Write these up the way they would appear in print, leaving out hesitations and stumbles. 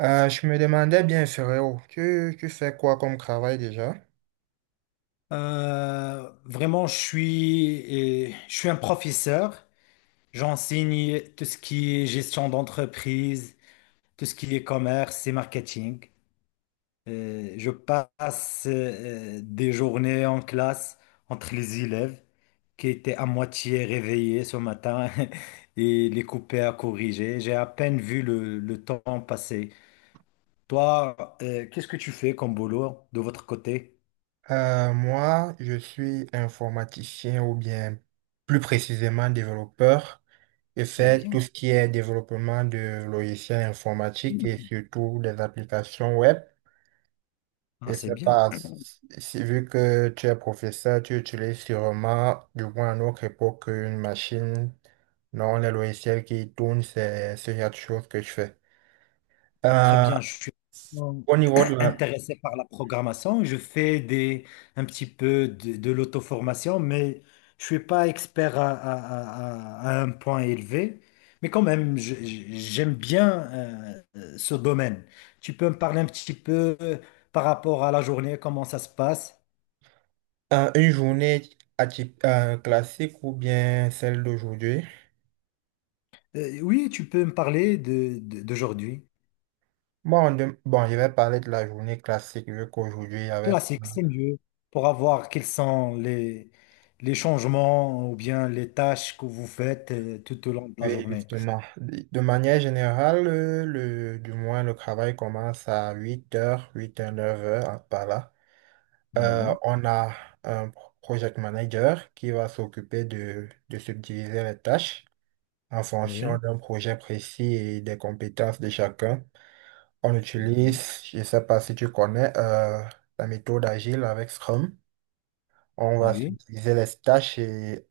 Je me demandais bien, frérot, tu fais quoi comme travail déjà? Vraiment, je suis un professeur. J'enseigne tout ce qui est gestion d'entreprise, tout ce qui est commerce et marketing. Je passe des journées en classe entre les élèves qui étaient à moitié réveillés ce matin et les couper à corriger. J'ai à peine vu le temps passer. Toi, qu'est-ce que tu fais comme boulot de votre côté? Moi, je suis informaticien ou bien plus précisément développeur. Je C'est fais tout bien. ce qui est développement de logiciels informatiques et surtout des applications web. Ah, Je c'est sais bien. pas, si, vu que tu es professeur, tu utilises sûrement, du moins à notre époque, une machine. Non, les logiciels qui tournent, c'est ce genre de choses que je fais. Très Euh, bien, je suis au niveau de la- intéressé par la programmation. Un petit peu de l'auto-formation, mais je suis pas expert à un point élevé. Mais quand même, j'aime bien ce domaine. Tu peux me parler un petit peu par rapport à la journée, comment ça se passe? Une journée classique ou bien celle d'aujourd'hui? Oui, tu peux me parler d'aujourd'hui. Bon, je vais parler de la journée classique vu qu'aujourd'hui, il y avait. Classique, c'est mieux pour avoir quels sont les changements ou bien les tâches que vous faites tout au long de la Oui, journée. justement. De manière générale, le, du moins, le travail commence à 8h, 8h, 9h hein, par là. Ah oui, On a un project manager qui va s'occuper de subdiviser les tâches en fonction oui, d'un projet précis et des compétences de chacun. On mhm. utilise, je ne sais pas si tu connais, la méthode agile avec Scrum. On Ah va oui. utiliser les tâches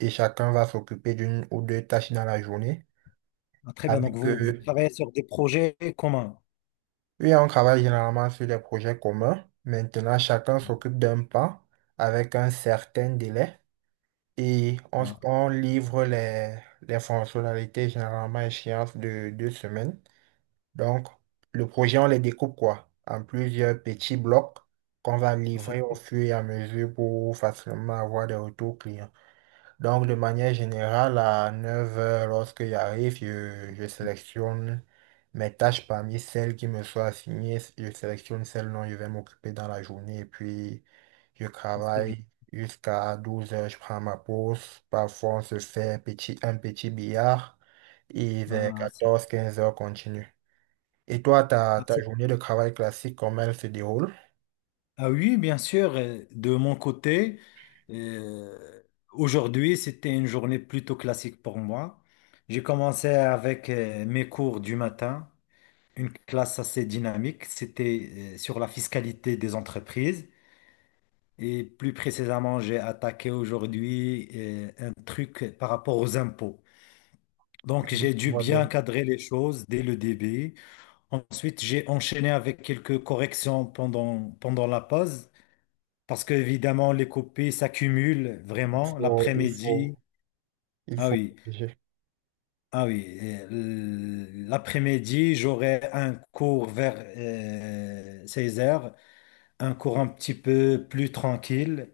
et chacun va s'occuper d'une ou deux tâches dans la journée. Ah, très bien, donc Avec, vous euh, travaillez sur des projets communs. oui, on travaille généralement sur des projets communs. Maintenant, chacun s'occupe d'un pas avec un certain délai et Ah, on livre les fonctionnalités généralement à échéance de 2 semaines. Donc, le projet, on les découpe quoi? En plusieurs petits blocs qu'on va ah, c'est livrer au très- fur et à mesure pour facilement avoir des retours clients. Donc, de manière générale, à 9h, lorsque j'arrive, je sélectionne mes tâches parmi celles qui me sont assignées. Je sélectionne celles dont je vais m'occuper dans la journée et puis je ah, c'est bien. travaille jusqu'à 12h. Je prends ma pause. Parfois, on se fait un petit billard et vers Ah, c'est- 14h 15h continue. Et toi, ah, ta c'est- journée de travail classique, comment elle se déroule? ah oui, bien sûr, de mon côté, euh, aujourd'hui, c'était une journée plutôt classique pour moi. J'ai commencé avec mes cours du matin. Une classe assez dynamique. C'était sur la fiscalité des entreprises. Et plus précisément, j'ai attaqué aujourd'hui un truc par rapport aux impôts. Donc, Je j'ai dû vois bien bien. cadrer les choses dès le début. Ensuite, j'ai enchaîné avec quelques corrections pendant la pause, parce que évidemment, les copies s'accumulent Il vraiment faut, il faut, l'après-midi. il Ah faut oui, protéger. ah oui. L'après-midi, j'aurai un cours vers 16 heures, un cours un petit peu plus tranquille.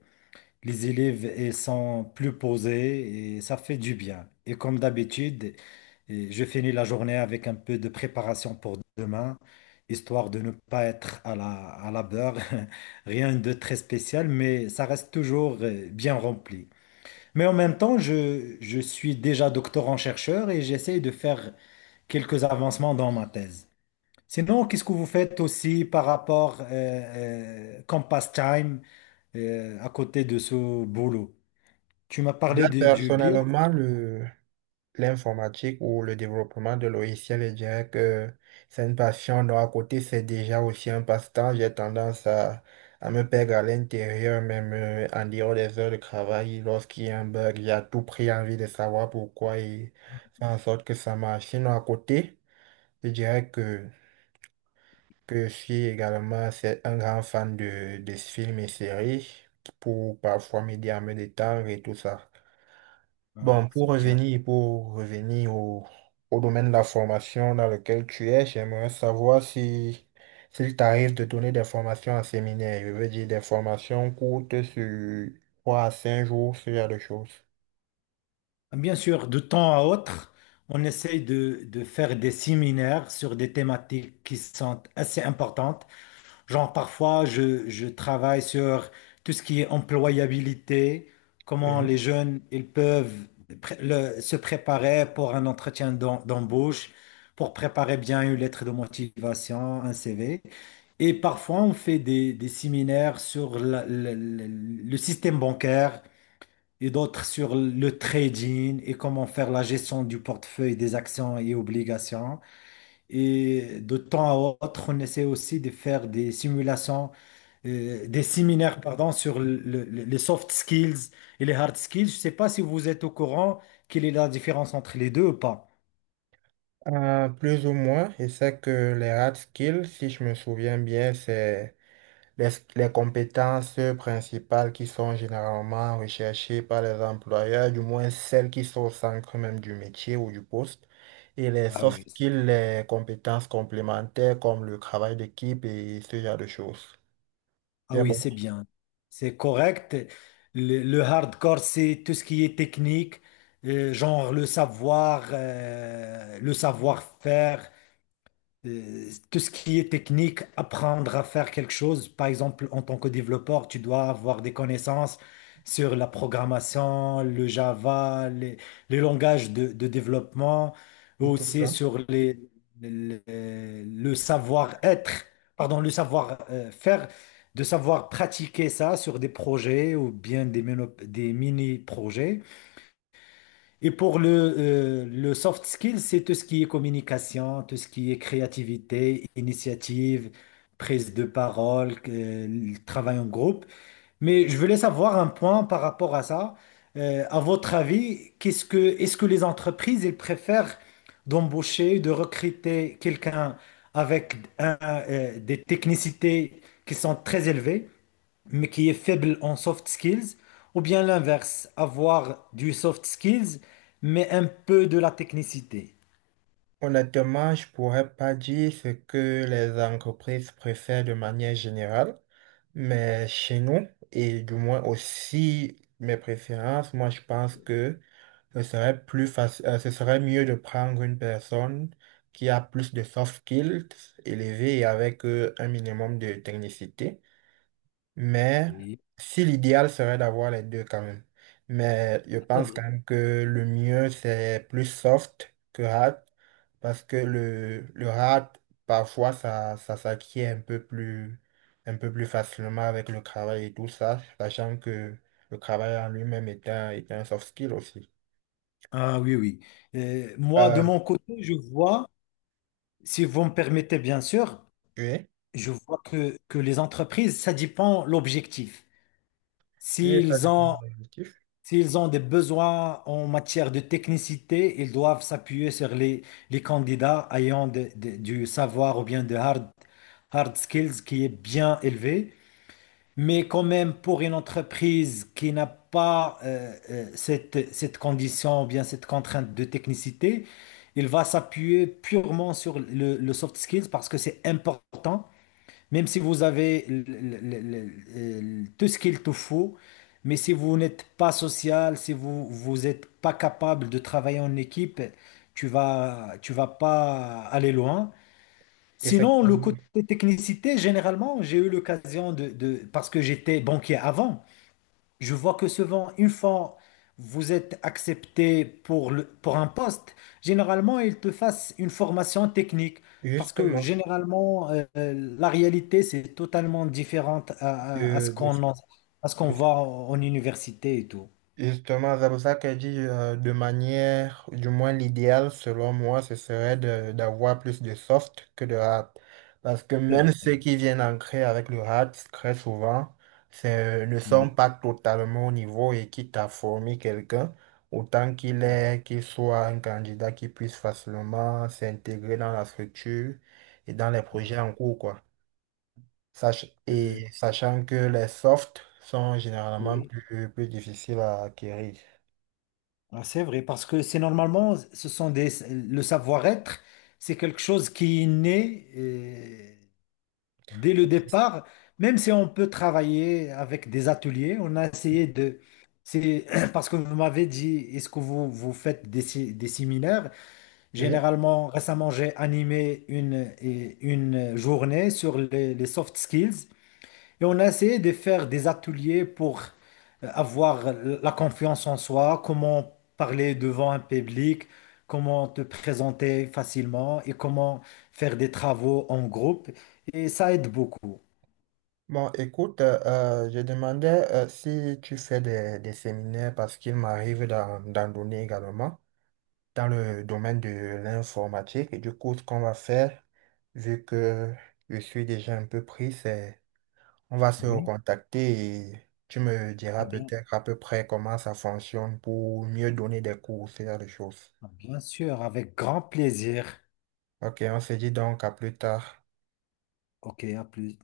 Les élèves ils sont plus posés et ça fait du bien. Et comme d'habitude, et je finis la journée avec un peu de préparation pour demain, histoire de ne pas être à la beurre. Rien de très spécial, mais ça reste toujours bien rempli. Mais en même temps, je suis déjà doctorant-chercheur et j'essaye de faire quelques avancements dans ma thèse. Sinon, qu'est-ce que vous faites aussi par rapport comme pastime? À côté de ce boulot. Tu m'as Déjà, parlé de- du bien. personnellement, l'informatique ou le développement de logiciels, je dirais que c'est une passion. Donc, à côté, c'est déjà aussi un passe-temps. J'ai tendance à me perdre à l'intérieur, même en dehors des heures de travail. Lorsqu'il y a un bug, j'ai à tout prix envie de savoir pourquoi et faire en sorte que ça marche. Sinon, à côté, je dirais que je suis également c'est un grand fan de films et séries pour parfois m'aider à me détendre et tout ça. Ah, Bon, c'est bien. Pour revenir au domaine de la formation dans lequel tu es, j'aimerais savoir si s'il t'arrive de donner des formations en séminaire, je veux dire des formations courtes sur 3 à 5 jours, ce genre de choses. Bien sûr, de temps à autre, on essaye de faire des séminaires sur des thématiques qui sont assez importantes. Genre, parfois, je travaille sur tout ce qui est employabilité, comment les Oui. jeunes ils peuvent se préparer pour un entretien d'embauche, pour préparer bien une lettre de motivation, un CV. Et parfois, on fait des séminaires sur le système bancaire et d'autres sur le trading et comment faire la gestion du portefeuille des actions et obligations. Et de temps à autre, on essaie aussi de faire des simulations des séminaires, pardon, sur les soft skills et les hard skills. Je ne sais pas si vous êtes au courant quelle est la différence entre les deux ou pas. Plus ou moins, et c'est que les hard skills, si je me souviens bien, c'est Les, les compétences principales qui sont généralement recherchées par les employeurs, du moins celles qui sont au centre même du métier ou du poste, et les Ah soft oui. c- skills, les compétences complémentaires comme le travail d'équipe et ce genre de choses. Ah J'ai oui, bon, c'est bien. C'est correct. Le hardcore, c'est tout ce qui est technique, genre le savoir, le savoir-faire. Tout ce qui est technique, apprendre à faire quelque chose. Par exemple, en tant que développeur, tu dois avoir des connaissances sur la programmation, le Java, les langages de développement, c'est tout aussi ça. sur le savoir-être, pardon, le savoir-faire, de savoir pratiquer ça sur des projets ou bien des mini-projets. Et pour le soft skill, c'est tout ce qui est communication, tout ce qui est créativité, initiative, prise de parole, le travail en groupe. Mais je voulais savoir un point par rapport à ça. À votre avis, est-ce que les entreprises, elles préfèrent d'embaucher, de recruter quelqu'un avec des technicités qui sont très élevées, mais qui est faible en soft skills, ou bien l'inverse, avoir du soft skills, mais un peu de la technicité? Honnêtement, je pourrais pas dire ce que les entreprises préfèrent de manière générale, mais chez nous, et du moins aussi mes préférences, moi je pense que ce serait plus facile, ce serait mieux de prendre une personne qui a plus de soft skills élevés et avec un minimum de technicité. Mais Oui. si l'idéal serait d'avoir les deux quand même. Mais je pense quand même que le mieux, c'est plus soft que hard parce que le hard, parfois, ça s'acquiert un peu plus facilement avec le travail et tout ça, sachant que le travail en lui-même est un soft skill aussi. Ah oui, oui. Moi, de Euh, mon côté, je vois, si vous me permettez, bien sûr. Oui, Je vois que les entreprises, ça dépend l'objectif. oui, ça S'ils dépend ont, de l'objectif. s'ils ont des besoins en matière de technicité, ils doivent s'appuyer sur les candidats ayant du savoir ou bien de hard skills qui est bien élevé. Mais quand même, pour une entreprise qui n'a pas cette condition ou bien cette contrainte de technicité, il va s'appuyer purement sur le soft skills parce que c'est important même si vous avez tout ce qu'il te faut, mais si vous n'êtes pas social, si vous n'êtes pas capable de travailler en équipe, tu vas pas aller loin. Sinon, le Effectivement, côté technicité, généralement, j'ai eu l'occasion parce que j'étais banquier avant. Je vois que souvent, une fois vous êtes accepté pour pour un poste, généralement, ils te fassent une formation technique. Parce que justement, généralement, la réalité, c'est totalement différente de, de, à ce qu'on de- voit en université et tout. justement, c'est pour ça qu'elle dit de manière, du moins l'idéal selon moi, ce serait d'avoir plus de soft que de hard. Parce que C'est même ceux vrai. qui viennent ancrer avec le hard, très souvent, ne sont Mhm. pas totalement au niveau et quitte à former quelqu'un, autant qu'il soit un candidat qui puisse facilement s'intégrer dans la structure et dans les projets en cours, quoi. Sach- Euh, et sachant que les softs sont généralement oui. Plus difficiles à acquérir. Ah, c'est vrai, parce que c'est normalement, ce sont le savoir-être, c'est quelque chose qui est né. Dès le départ, même si on peut travailler avec des ateliers, on a essayé de... C'est parce que vous m'avez dit, est-ce que vous faites des séminaires? Oui. Généralement, récemment, j'ai animé une journée sur les soft skills et on a essayé de faire des ateliers pour avoir la confiance en soi, comment parler devant un public, comment te présenter facilement et comment faire des travaux en groupe. Et ça aide beaucoup. Bon, écoute, je demandais si tu fais des séminaires parce qu'il m'arrive d'en donner également dans le domaine de l'informatique. Et du coup, ce qu'on va faire, vu que je suis déjà un peu pris, c'est on va se Oui, recontacter et tu me diras ah bien, peut-être à peu près comment ça fonctionne pour mieux donner des cours, ce genre de choses. ah bien sûr, avec grand plaisir. Ok, on se dit donc à plus tard. Ok, à plus.